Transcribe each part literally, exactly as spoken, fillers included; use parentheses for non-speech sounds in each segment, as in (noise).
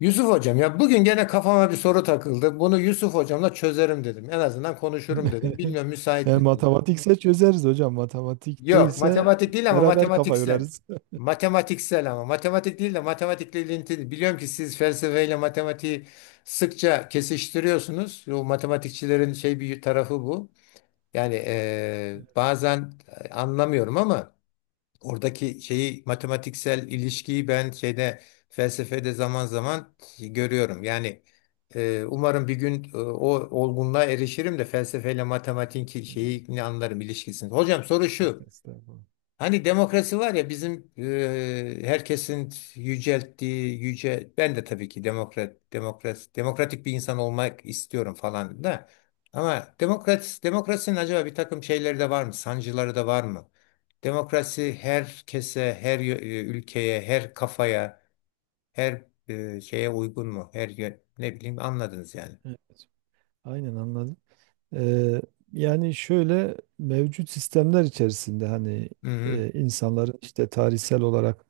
Yusuf hocam ya bugün gene kafama bir soru takıldı. Bunu Yusuf hocamla çözerim dedim. En azından konuşurum dedim. (laughs) Bilmiyorum müsait E, misiniz? Matematikse çözeriz hocam. Matematik Yok, değilse matematik değil ama beraber kafa matematiksel. yorarız. Matematiksel ama matematik değil de matematikle ilintili. Biliyorum ki siz felsefeyle matematiği sıkça kesiştiriyorsunuz. O matematikçilerin şey bir tarafı bu. Yani eee, bazen anlamıyorum ama oradaki şeyi, matematiksel ilişkiyi, ben şeyde, felsefede, zaman zaman görüyorum. Yani e, umarım bir gün e, o olgunluğa erişirim de felsefeyle matematiğin ki- Yok, şeyini anlarım, ilişkisini. Hocam soru yok, şu. estağfurullah. Hani demokrasi var ya, bizim e, herkesin yücelttiği yüce, ben de tabii ki demokrat demokrat demokratik bir insan olmak istiyorum falan da ama demokrat demokrasinin acaba bir takım şeyleri de var mı? Sancıları da var mı? Demokrasi herkese, her yö- e, ülkeye, her kafaya, her e, şeye uygun mu? Her yö- ne bileyim, anladınız yani. Evet, aynen anladım. Ee, Yani şöyle mevcut sistemler içerisinde hani Hı hı, e, insanların işte tarihsel olarak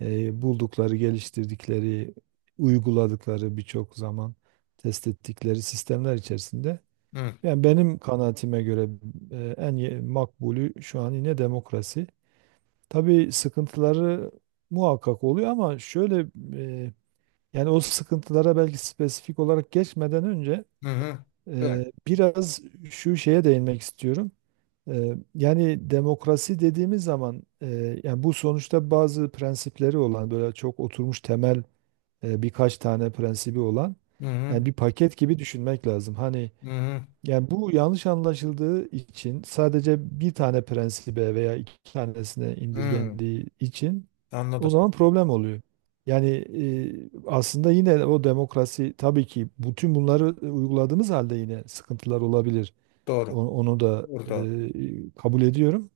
e, buldukları, geliştirdikleri, uyguladıkları birçok zaman test ettikleri sistemler içerisinde hı yani benim kanaatime göre e, en ye- makbulü şu an yine demokrasi. Tabii sıkıntıları muhakkak oluyor ama şöyle e, yani o sıkıntılara belki spesifik olarak geçmeden önce hı, hı. Böyle. e, biraz şu şeye değinmek istiyorum. E, yani demokrasi dediğimiz zaman e, yani bu sonuçta bazı prensipleri olan böyle çok oturmuş temel e, birkaç tane prensibi olan Hı hı, yani bir paket gibi düşünmek lazım. Hani hı hı. yani bu yanlış anlaşıldığı için sadece bir tane prensibe veya iki tanesine Hı. indirgendiği için o Anladım. zaman problem oluyor. Yani e, aslında yine o demokrasi tabii ki bütün bunları e, uyguladığımız halde yine sıkıntılar olabilir. O- Doğru. Onu da e, Doğru. kabul ediyorum.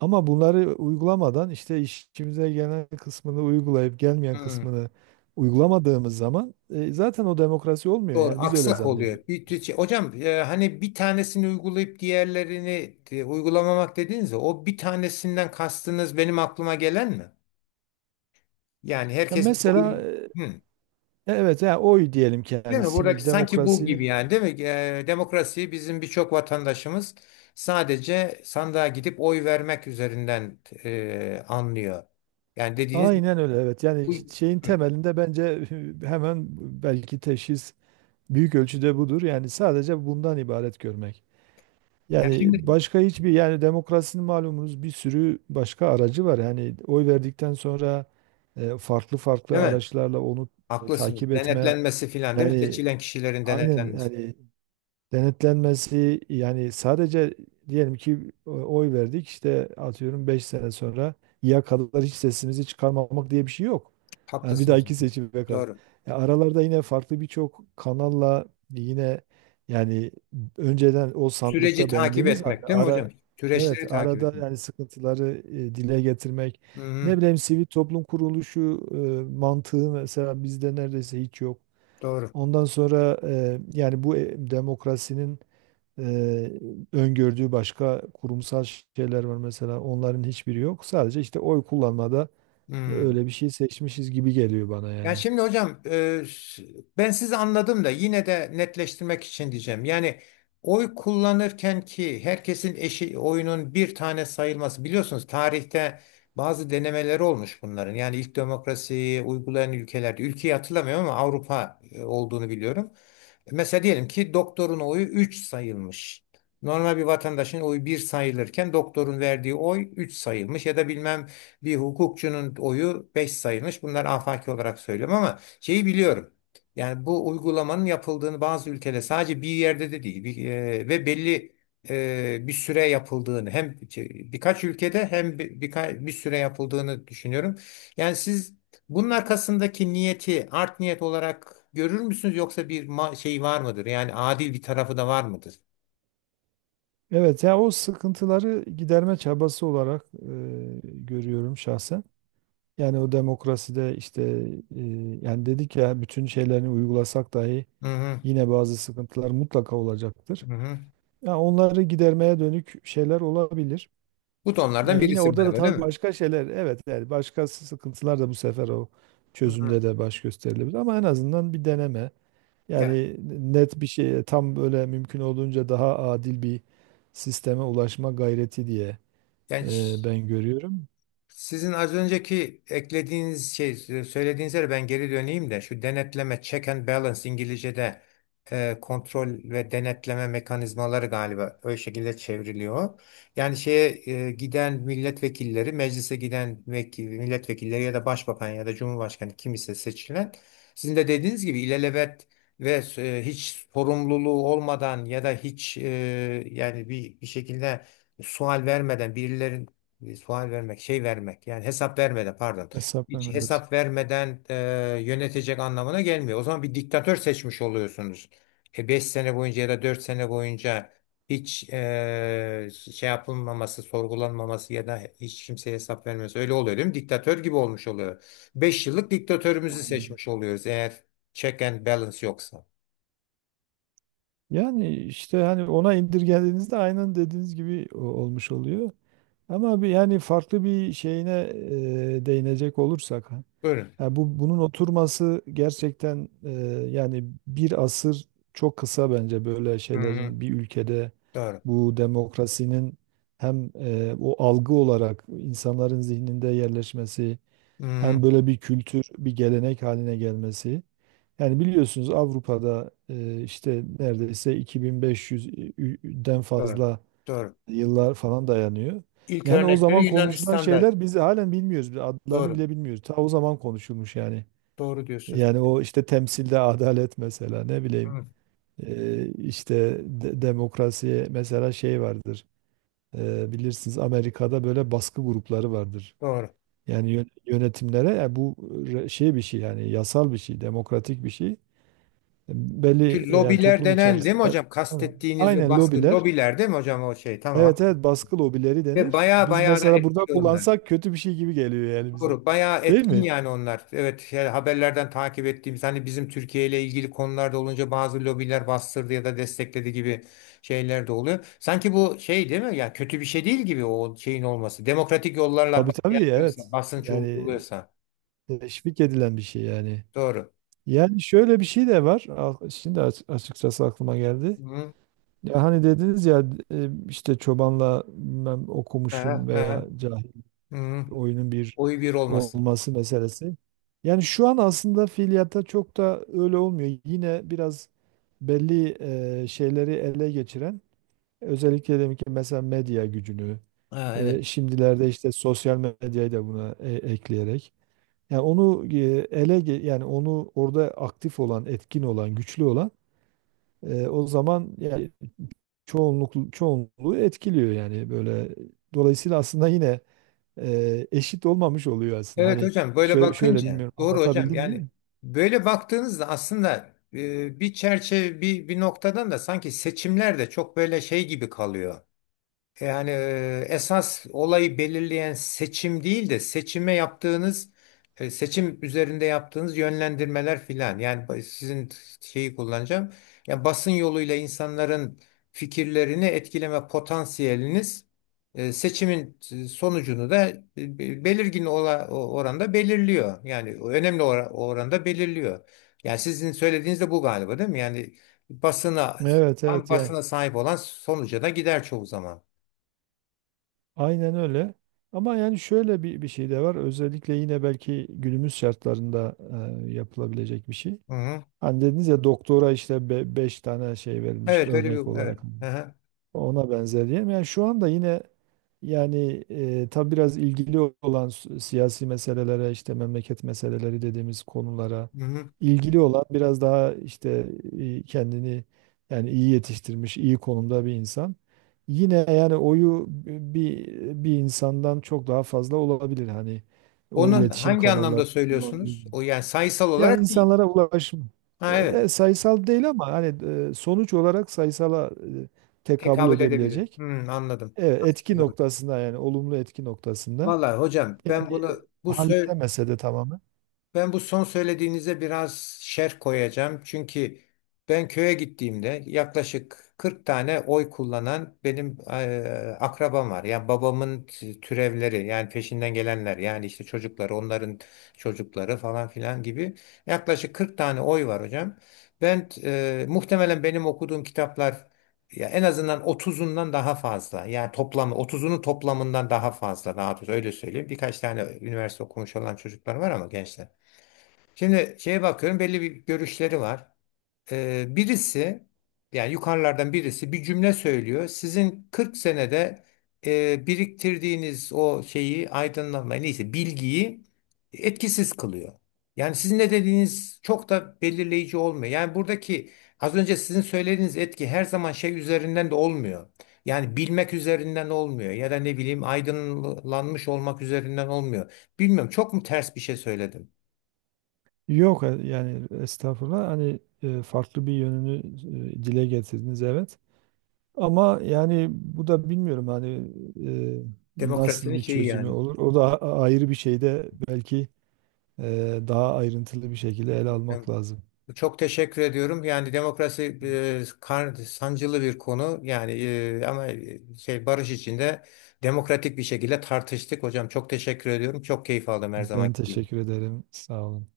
Ama bunları uygulamadan işte işimize gelen kısmını uygulayıp gelmeyen kısmını uygulamadığımız zaman e, zaten o demokrasi olmuyor. Doğru, Yani biz öyle aksak zannediyoruz. oluyor. Bir, tü- şey, hocam, e, hani bir tanesini uygulayıp diğerlerini e, uygulamamak dediniz ya, o bir tanesinden kastınız benim aklıma gelen mi? Yani Ya herkesin mesela oyun. e, Hı. evet yani oy diyelim Değil mi? Buradaki kendisini sanki bu gibi, demokrasinin yani değil mi? E, demokrasiyi bizim birçok vatandaşımız sadece sandığa gidip oy vermek üzerinden e, anlıyor. Yani dediğiniz aynen öyle, evet, yani bu. şeyin Hı. temelinde bence. (laughs) Hemen belki teşhis büyük ölçüde budur yani sadece bundan ibaret görmek. Yani Yani şimdi başka hiçbir yani demokrasinin malumunuz bir sürü başka aracı var yani oy verdikten sonra e, farklı değil farklı mi? araçlarla onu e, Haklısınız. takip etme Denetlenmesi filan değil mi? yani Seçilen kişilerin aynen denetlenmesi. yani denetlenmesi yani sadece diyelim ki e, oy verdik işte atıyorum beş sene sonra ya kadar hiç sesimizi çıkarmamak diye bir şey yok. Yani bir Haklısınız. dahaki seçime kadar. Doğru. Ya aralarda yine farklı birçok kanalla yine yani önceden o Süreci sandıkta takip beğendiğimiz halde etmek değil mi ara, hocam? Süreçleri evet, takip arada etmek. yani sıkıntıları e, dile getirmek, Hı hı, ne bileyim sivil toplum kuruluşu e, mantığı mesela bizde neredeyse hiç yok. doğru. Ondan sonra e, yani bu e, demokrasinin Eee, öngördüğü başka kurumsal şeyler var, mesela onların hiçbiri yok. Sadece işte oy kullanmada e, Hı. öyle bir şey seçmişiz gibi geliyor bana Yani yani. şimdi hocam e, s- Ben sizi anladım da yine de netleştirmek için diyeceğim. Yani oy kullanırken ki herkesin eşi oyunun bir tane sayılması, biliyorsunuz, tarihte bazı denemeleri olmuş bunların. Yani ilk demokrasiyi uygulayan ülkelerde, ülkeyi hatırlamıyorum ama Avrupa e, olduğunu biliyorum. Mesela diyelim ki doktorun oyu üç sayılmış. Normal bir vatandaşın oyu bir sayılırken doktorun verdiği oy üç sayılmış ya da bilmem bir hukukçunun oyu beş sayılmış. Bunlar afaki olarak söylüyorum ama şeyi biliyorum. Yani bu uygulamanın yapıldığını bazı ülkede, sadece bir yerde de değil, bir, e, ve belli e, bir süre yapıldığını, hem şey, birkaç ülkede hem bir, birka- bir süre yapıldığını düşünüyorum. Yani siz bunun arkasındaki niyeti art niyet olarak görür müsünüz, yoksa bir ma- şey var mıdır? Yani adil bir tarafı da var mıdır? Evet, ya o sıkıntıları giderme çabası olarak eee, görüyorum şahsen. Yani o demokraside işte eee, yani dedik ya bütün şeylerini uygulasak dahi Hı hı, yine bazı sıkıntılar mutlaka olacaktır. hı hı. Ya onları gidermeye dönük şeyler olabilir. Bu da onlardan Yani yine birisi orada da galiba değil tabii mi? başka şeyler, evet, yani başka sıkıntılar da bu sefer o Hı hı. çözümde de baş gösterilebilir ama en azından bir deneme. Ya, Yani net bir şey tam böyle mümkün olduğunca daha adil bir sisteme ulaşma gayreti diye genç. e, ben görüyorum. Sizin az önceki eklediğiniz şey, söylediğiniz, ben geri döneyim de, şu denetleme, check and balance, İngilizce'de e, kontrol ve denetleme mekanizmaları galiba öyle şekilde çevriliyor. Yani şeye e, giden milletvekilleri, meclise giden vekil, milletvekilleri ya da başbakan ya da cumhurbaşkanı kim ise seçilen, sizin de dediğiniz gibi ilelebet ve e, hiç sorumluluğu olmadan ya da hiç e, yani bir, bir şekilde sual vermeden birilerin e, sual vermek, şey vermek, yani hesap vermeden, pardon. Hesap Hiç verme, evet. hesap vermeden e, yönetecek anlamına gelmiyor. O zaman bir diktatör seçmiş oluyorsunuz. E, beş sene boyunca ya da dört sene boyunca hiç e, şey yapılmaması, sorgulanmaması ya da hiç kimseye hesap vermemesi öyle oluyor değil mi? Diktatör gibi olmuş oluyor. Beş yıllık diktatörümüzü Aynen. seçmiş oluyoruz eğer check and balance yoksa. Yani işte hani ona indirgediğinizde aynen dediğiniz gibi o- olmuş oluyor. Ama bir, yani farklı bir şeyine e, değinecek olursak, Buyurun. ya bu bunun oturması gerçekten e, yani bir asır çok kısa bence böyle Hı hı, şeylerin bir ülkede, doğru. bu demokrasinin hem e, o algı olarak insanların zihninde yerleşmesi, Hı hı, hem böyle bir kültür, bir gelenek haline gelmesi. Yani biliyorsunuz Avrupa'da e, işte neredeyse iki bin beş yüzden doğru. fazla Doğru. yıllar falan dayanıyor. İlk Yani o örnekleri zaman konuşulan Yunanistan'da. şeyler biz halen bilmiyoruz. Biz adlarını Doğru. bile bilmiyoruz. Ta o zaman konuşulmuş yani. Doğru diyorsunuz. Yani o işte temsilde adalet mesela, ne bileyim. Evet. Ee, işte de- demokrasi mesela şey vardır. Ee, bilirsiniz Amerika'da böyle baskı grupları vardır. Doğru. Yani yön- yönetimlere yani bu re- şey bir şey yani yasal bir şey, demokratik bir şey. Belli Şu yani lobiler toplum denen değil mi içerisinde. hocam? Tamam, Kastettiğiniz o aynen, baskı lobiler. lobiler değil mi hocam, o şey? Tamam. Evet evet, baskı lobileri Ve denir. baya Biz baya da mesela burada etkili onlar. kullansak kötü bir şey gibi geliyor yani bize. Doğru. Bayağı Değil etkin mi? yani onlar. Evet, yani haberlerden takip ettiğimiz, hani bizim Türkiye ile ilgili konularda olunca bazı lobiler bastırdı ya da destekledi gibi şeyler de oluyor. Sanki bu şey değil mi? Ya kötü bir şey değil gibi o şeyin olması. Demokratik yollarla Tabii bas- tabii, evet. yapıyorsa, basınç Yani uyguluyorsa. teşvik edilen bir şey yani. Doğru. Yani şöyle bir şey de var. Al- Şimdi aç- açıkçası aklıma geldi. Hı hı. Ya hani dediniz ya e, işte çobanla bilmem okumuşun Aha, veya aha. cahil Hı hı. bir oyunun bir Oy bir olmasın. olması meselesi. Yani şu an aslında fiiliyatta çok da öyle olmuyor. Yine biraz belli e, şeyleri ele geçiren, özellikle demek ki mesela medya gücünü, Ha, e, evet. şimdilerde işte sosyal medyayı da buna e, ekleyerek, yani onu e, ele ge- yani onu orada aktif olan, etkin olan, güçlü olan, e, o zaman yani çoğunluk çoğunluğu etkiliyor yani böyle. Dolayısıyla aslında yine e, eşit olmamış oluyor aslında. Evet Hani hocam, böyle şöyle, şöyle, bakınca bilmiyorum, doğru hocam, anlatabildim yani mi? böyle baktığınızda aslında e, bir çerçeve, bir, bir noktadan da sanki seçimler de çok böyle şey gibi kalıyor. Yani e, esas olayı belirleyen seçim değil de seçime yaptığınız e, seçim üzerinde yaptığınız yönlendirmeler filan. Yani ba- sizin şeyi kullanacağım. Yani basın yoluyla insanların fikirlerini etkileme potansiyeliniz e, seçimin e, sonucunu da e, be- belirgin ola- o- oranda belirliyor. Yani önemli ora- oranda belirliyor. Yani sizin söylediğiniz de bu galiba değil mi? Yani basına Evet tam evet yani. basına sahip olan sonuca da gider çoğu zaman. Aynen öyle. Ama yani şöyle bir, bir şey de var. Özellikle yine belki günümüz şartlarında e, yapılabilecek bir şey. Hı hı. Hani dediniz ya doktora işte be beş tane şey verilmiş Evet, öyle bir, örnek evet. olarak. Hı hı. Ona benzer diyelim. Yani şu anda yine yani e, tabii biraz ilgili olan s- siyasi meselelere, işte memleket meseleleri dediğimiz konulara Hı hı. ilgili olan biraz daha işte e, kendini yani iyi yetiştirmiş, iyi konumda bir insan. Yine yani oyu bi- bir bir insandan çok daha fazla olabilir hani o Onun iletişim hangi kanalları anlamda kullandığı. söylüyorsunuz? O, yani sayısal Yani olarak değil. insanlara ulaşım, Ha, ya, evet. e, sayısal değil ama hani e, sonuç olarak sayısala e, tekabül Tekabül edebilir. edebilecek. Hı, anladım. Evet, etki noktasında yani olumlu etki noktasında. Vallahi hocam Yani ben bunu e, bu sö- halledemese de tamamen. Ben bu son söylediğinize biraz şerh koyacağım. Çünkü ben köye gittiğimde yaklaşık kırk tane oy kullanan benim eee, akrabam var. Yani babamın t- türevleri, yani peşinden gelenler, yani işte çocukları, onların çocukları, falan filan gibi yaklaşık kırk tane oy var hocam. Ben eee, muhtemelen benim okuduğum kitaplar ya en azından otuzundan daha fazla. Yani toplamı otuzunun toplamından daha fazla, daha doğrusu öyle söyleyeyim. Birkaç tane üniversite okumuş olan çocuklar var ama gençler. Şimdi şeye bakıyorum, belli bir görüşleri var. Ee, birisi, yani yukarılardan birisi bir cümle söylüyor. Sizin kırk senede e, biriktirdiğiniz o şeyi, aydınlanmayı, neyse bilgiyi, etkisiz kılıyor. Yani sizin ne dediğiniz çok da belirleyici olmuyor. Yani buradaki, az önce sizin söylediğiniz etki, her zaman şey üzerinden de olmuyor. Yani bilmek üzerinden olmuyor ya da ne bileyim aydınlanmış olmak üzerinden olmuyor. Bilmiyorum, çok mu ters bir şey söyledim? Yok e, yani estağfurullah, hani e, farklı bir yönünü e, dile getirdiniz, evet. Ama yani bu da bilmiyorum hani e, nasıl Demokrasinin bir şeyi çözümü yani. olur. O da a- ayrı bir şeyde belki e, daha ayrıntılı bir şekilde ele almak Ben, lazım. çok teşekkür ediyorum. Yani demokrasi e, kar- sancılı bir konu. Yani e, ama e, şey, barış içinde demokratik bir şekilde tartıştık hocam. Çok teşekkür ediyorum. Çok keyif aldım her zaman. Ben teşekkür ederim. Sağ olun.